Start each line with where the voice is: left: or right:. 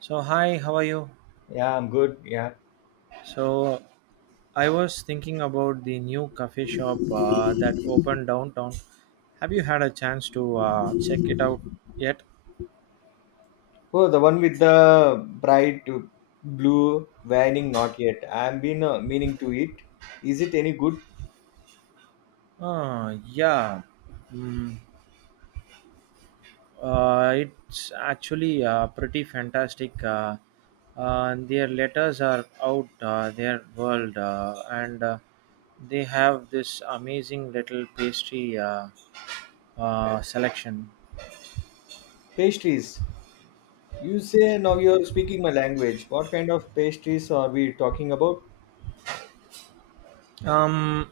right: So hi, how are you?
left: Yeah, I'm good. Yeah.
right: So I was thinking about the new coffee shop that opened downtown. Have you had a chance to check it out yet?
left: Oh, the one with the bright blue vining, not yet. I've been meaning to eat. Is it any good
right: Yeah, mm, it's actually pretty fantastic. Their letters are out, their world, and they have this amazing little pastry selection.
left: pastries? You say now you're speaking my language. What kind of pastries are we talking about?
right: Um,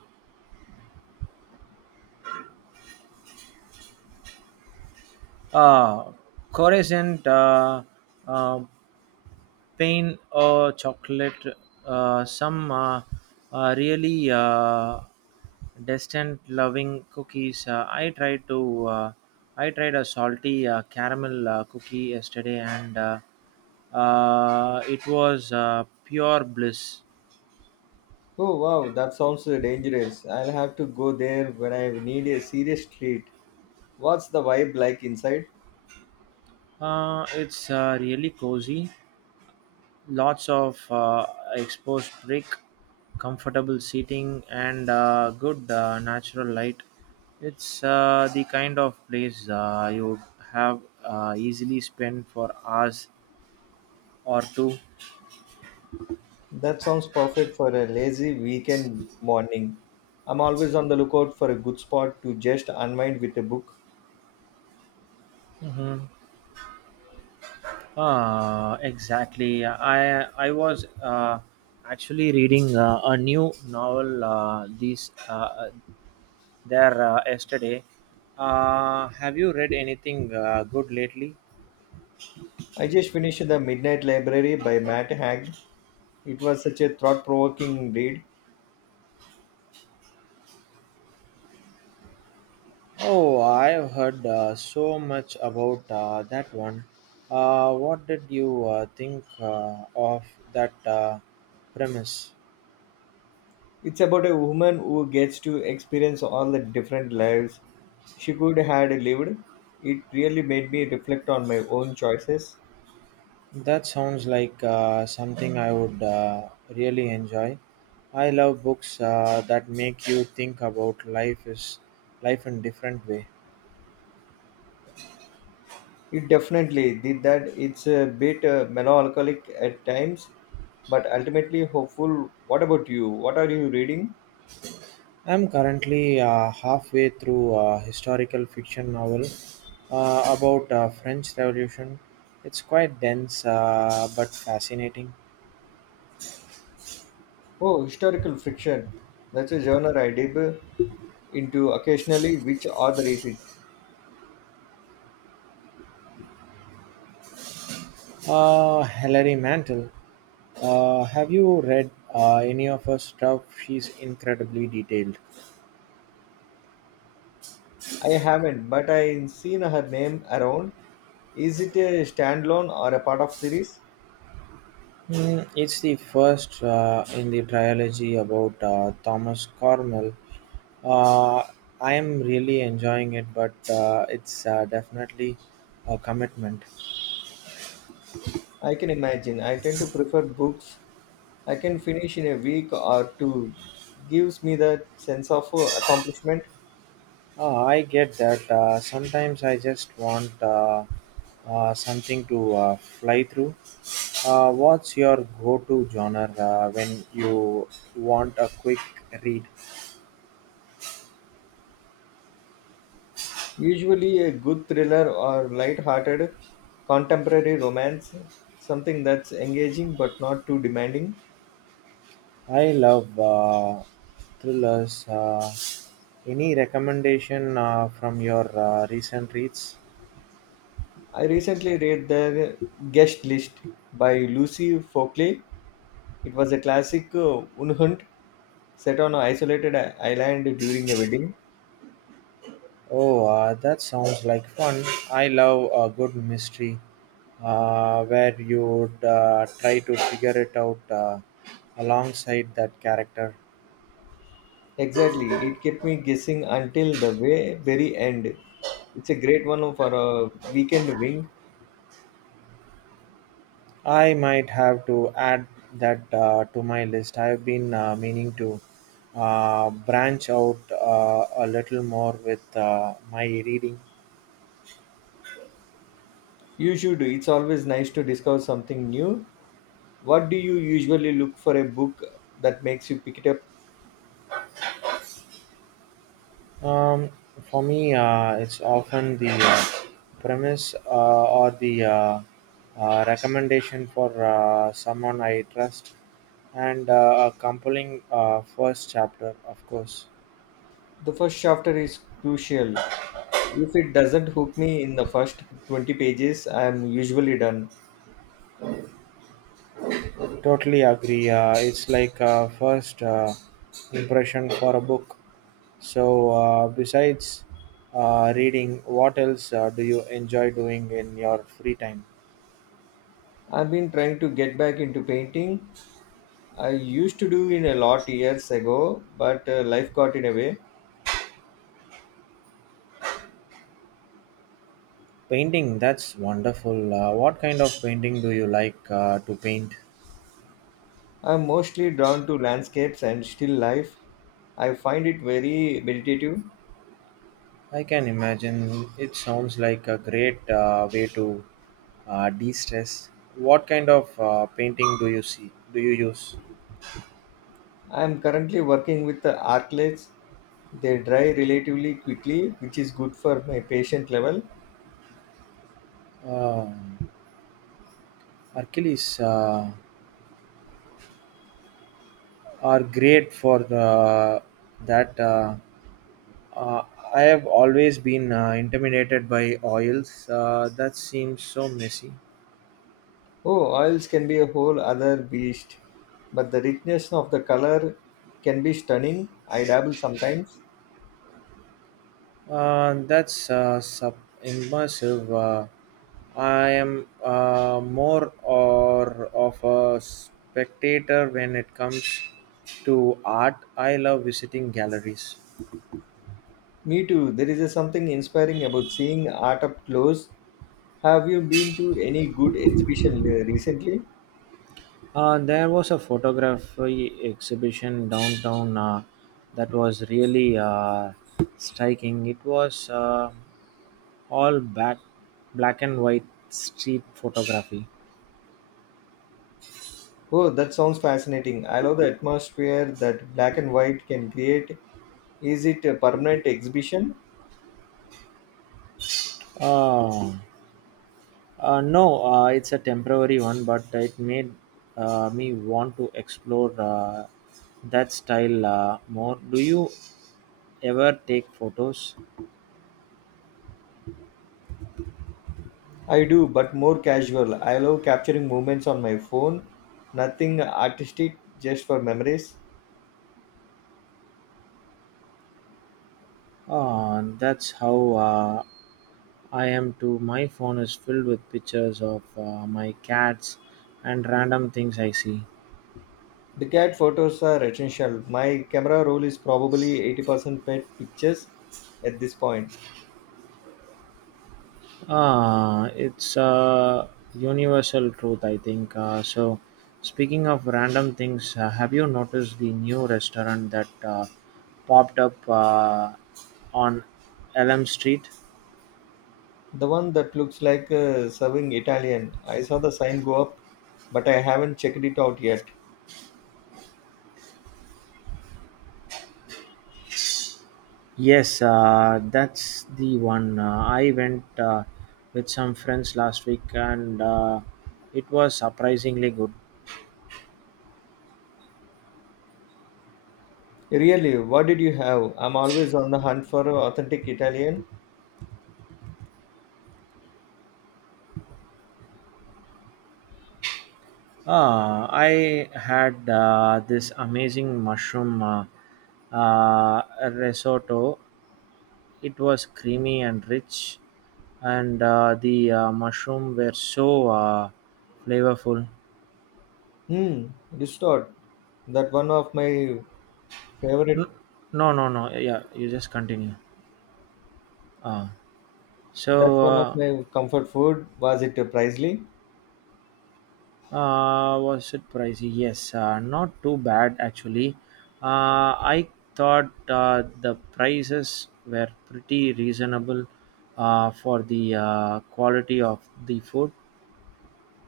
right: Uh, Coruscant, uh, pain or chocolate, some really distant loving cookies. I tried a salty caramel cookie yesterday, and it was pure bliss.
left: Oh, wow, that sounds dangerous. I'll have to go there when I need a serious treat. What's the vibe like inside?
right: It's really cozy, lots of exposed brick, comfortable seating, and good natural light. It's the kind of place you would have easily spend for hours or two.
left: That sounds perfect for a lazy weekend morning. I'm always on the lookout for a good spot to just unwind with a book.
right: Mm-hmm. Exactly. I was actually reading a new novel these there yesterday. Have you read anything good lately?
left: I just finished The Midnight Library by Matt Haig. It was such a thought provoking read.
right: Oh, I've heard so much about that one. What did you think of that premise?
left: It's about a woman who gets to experience all the different lives she could had lived. It really made me reflect on my own choices.
right: That sounds like something I would really enjoy. I love books that make you think about life is life in different way.
left: It definitely did that. It's a bit melancholic at times, but ultimately hopeful. What about you? What are you reading?
right: I'm currently halfway through a historical fiction novel about French Revolution. It's quite dense but fascinating.
left: Oh, historical fiction. That's a genre I dip into occasionally. Which author is it?
right: Hilary Mantel. Have you read any of her stuff? She's incredibly detailed.
left: I haven't, but I have seen her name around. Is it a standalone or a part of series?
right: Hmm, it's the first in the trilogy about Thomas Cornell. Uh, I am really enjoying it, but it's definitely a commitment.
left: I can imagine. I tend to prefer books. I can finish in a week or two. Gives me that sense of accomplishment.
right: I get that. Sometimes I just want something to fly through. What's your go to genre when you want a quick read?
left: Usually a good thriller or light-hearted contemporary romance, something that's engaging but not too demanding.
right: I love thrillers. Any recommendation from your recent reads?
left: I recently read The Guest List by Lucy Fockley. It was a classic unhunt set on an isolated island during a wedding.
right: Oh, that sounds like fun. I love a good mystery where you would try to figure it out alongside that character.
left: Exactly, it kept me guessing until the way very end. It's a great one for a weekend wing.
right: I might have to add that to my list. I've been meaning to branch out a little more with my reading.
left: You should. It's always nice to discover something new. What do you usually look for a book that makes you pick it up?
right: Um, for me, it's often the premise or the recommendation for someone I trust and a compelling first chapter, of course.
left: The first chapter is crucial. If it doesn't hook me in the first 20 pages, I am usually done.
right: Totally agree. It's like a first impression for a book. So, besides reading, what else do you enjoy doing in your free time?
left: I've been trying to get back into painting. I used to do in a lot years ago, but life got in a way.
right: Painting, that's wonderful. What kind of painting do you like to paint?
left: I'm mostly drawn to landscapes and still life. I find it very meditative.
right: I can imagine it sounds like a great way to de stress. What kind of painting do you see? Do you use?
left: I'm currently working with the artlets. They dry relatively quickly, which is good for my patient level.
right: Uh, Hercules are great for that. Uh, I have always been intimidated by oils. That seems so messy.
left: Oh, oils can be a whole other beast, but the richness of the color can be stunning. I dabble sometimes.
right: That's sub immersive. I am more or of a spectator when it comes to art. I love visiting galleries.
left: Me too. There is a something inspiring about seeing art up close. Have you been to any good exhibition recently?
right: There was a photography exhibition downtown that was really striking. It was all back, black and white street photography.
left: Oh, that sounds fascinating. I love the atmosphere that black and white can create. Is it a permanent exhibition?
right: Uh, no, it's a temporary one, but it made me want to explore that style more. Do you ever take photos?
left: I do, but more casual. I love capturing moments on my phone. Nothing artistic, just for memories.
right: That's how I am too. My phone is filled with pictures of my cats and random things I see.
left: The cat photos are essential. My camera roll is probably 80% pet pictures at this point.
right: Ah, it's a universal truth, I think. So, speaking of random things, have you noticed the new restaurant that popped up on Elm Street?
left: The one that looks like serving Italian. I saw the sign go up, but I haven't checked it out yet.
right: Yes, that's the one. I went with some friends last week and it was surprisingly good.
left: Really, what did you have? I'm always on the hunt for authentic Italian.
right: Ah, I had this amazing mushroom uh, risotto. It was creamy and rich, and the mushroom were so flavorful.
left: Hmm, restored. That one of my
right: N-
left: favorite.
right: no, no, no. Yeah, yeah, you just continue. Uh, so,
left: That's one of
right: uh,
left: my comfort food. Was it pricely?
right: was it pricey? Yes, not too bad actually. I thought the prices were pretty reasonable for the quality of the food.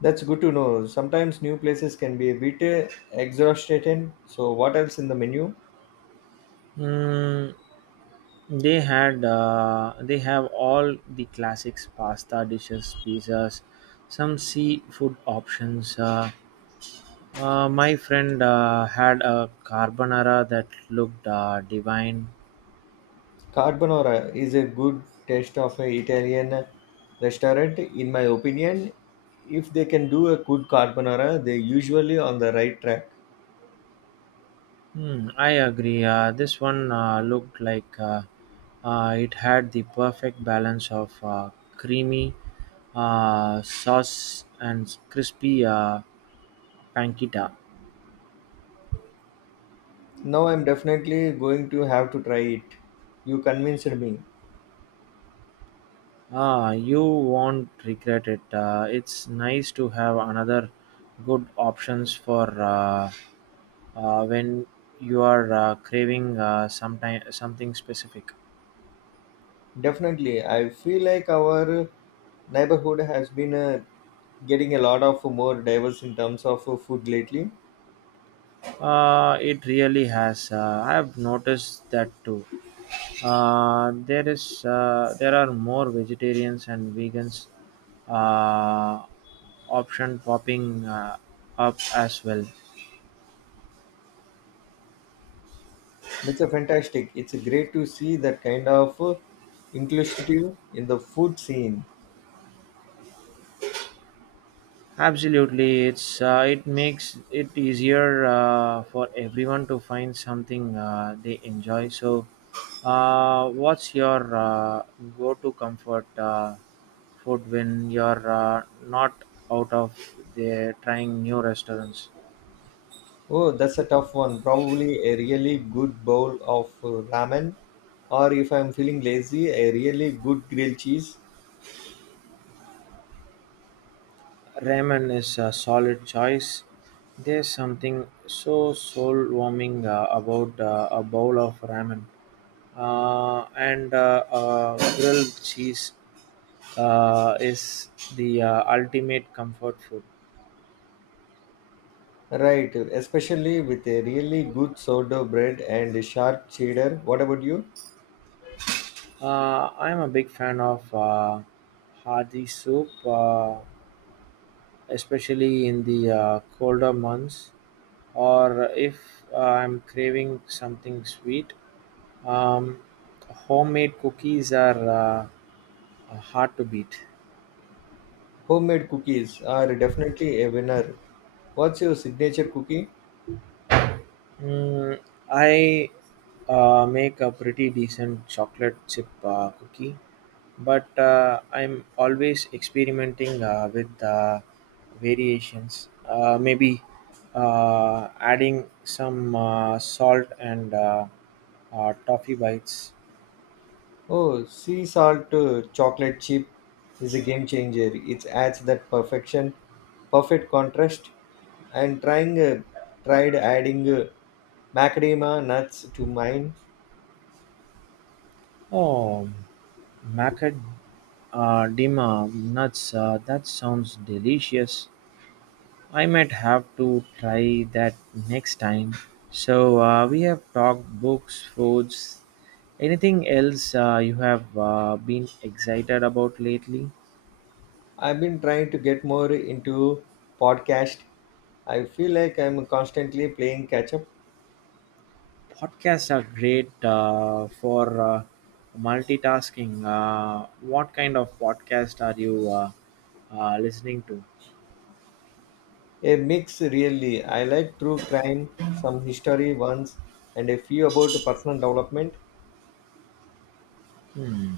left: That's good to know. Sometimes new places can be a bit exhausting. So what else in the menu?
right: Mm, they have all the classics: pasta dishes, pizzas, some seafood options. My friend had a carbonara that looked divine.
left: Carbonara is a good taste of an Italian restaurant, in my opinion. If they can do a good carbonara, they're usually on the right track.
right: Hmm, I agree. This one looked like it had the perfect balance of creamy sauce and crispy pancetta.
left: Now I'm definitely going to have to try it. You convinced me.
right: Ah, you won't regret it. It's nice to have another good options for when you are craving something specific.
left: Definitely. I feel like our neighborhood has been getting a lot of more diverse in terms of food lately.
right: It really has. I have noticed that too. There are more vegetarians and vegans uh, option popping up as well.
left: That's a fantastic. It's great to see that kind of inclusivity in the food scene.
right: Absolutely, it's it makes it easier for everyone to find something they enjoy. So, what's your go-to comfort food when you're not out of there trying new restaurants?
left: Oh, that's a tough one. Probably a really good bowl of ramen, or if I'm feeling lazy, a really good grilled cheese.
right: Ramen is a solid choice. There's something so soul-warming about a bowl of ramen, and grilled cheese is the ultimate comfort food.
left: Right, especially with a really good sourdough bread and a sharp cheddar. What about you?
right: I'm a big fan of hearty soup, especially in the colder months, or if I'm craving something sweet. Um, Homemade cookies are hard to beat.
left: Homemade cookies are definitely a winner. What's your signature cookie?
right: Mm, I make a pretty decent chocolate chip cookie, but I'm always experimenting with variations. Maybe adding some salt and toffee bites.
left: Oh, sea salt chocolate chip is a game changer. It adds that perfection, perfect contrast. And trying tried adding macadamia nuts to mine.
right: Oh, macad nuts. That sounds delicious. I might have to try that next time. So we have talked books, foods. Anything else you have been excited about lately?
left: I've been trying to get more into podcast. I feel like I'm constantly playing catch up.
right: Podcasts are great for multitasking. What kind of podcast are you listening to?
left: A mix, really. I like true crime, some history ones, and a few about personal development.
right: Hmm.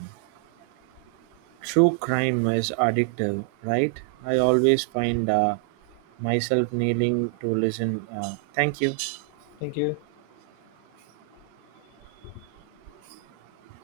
right: True crime is addictive, right? I always find myself kneeling to listen. Thank you.
left: Thank you.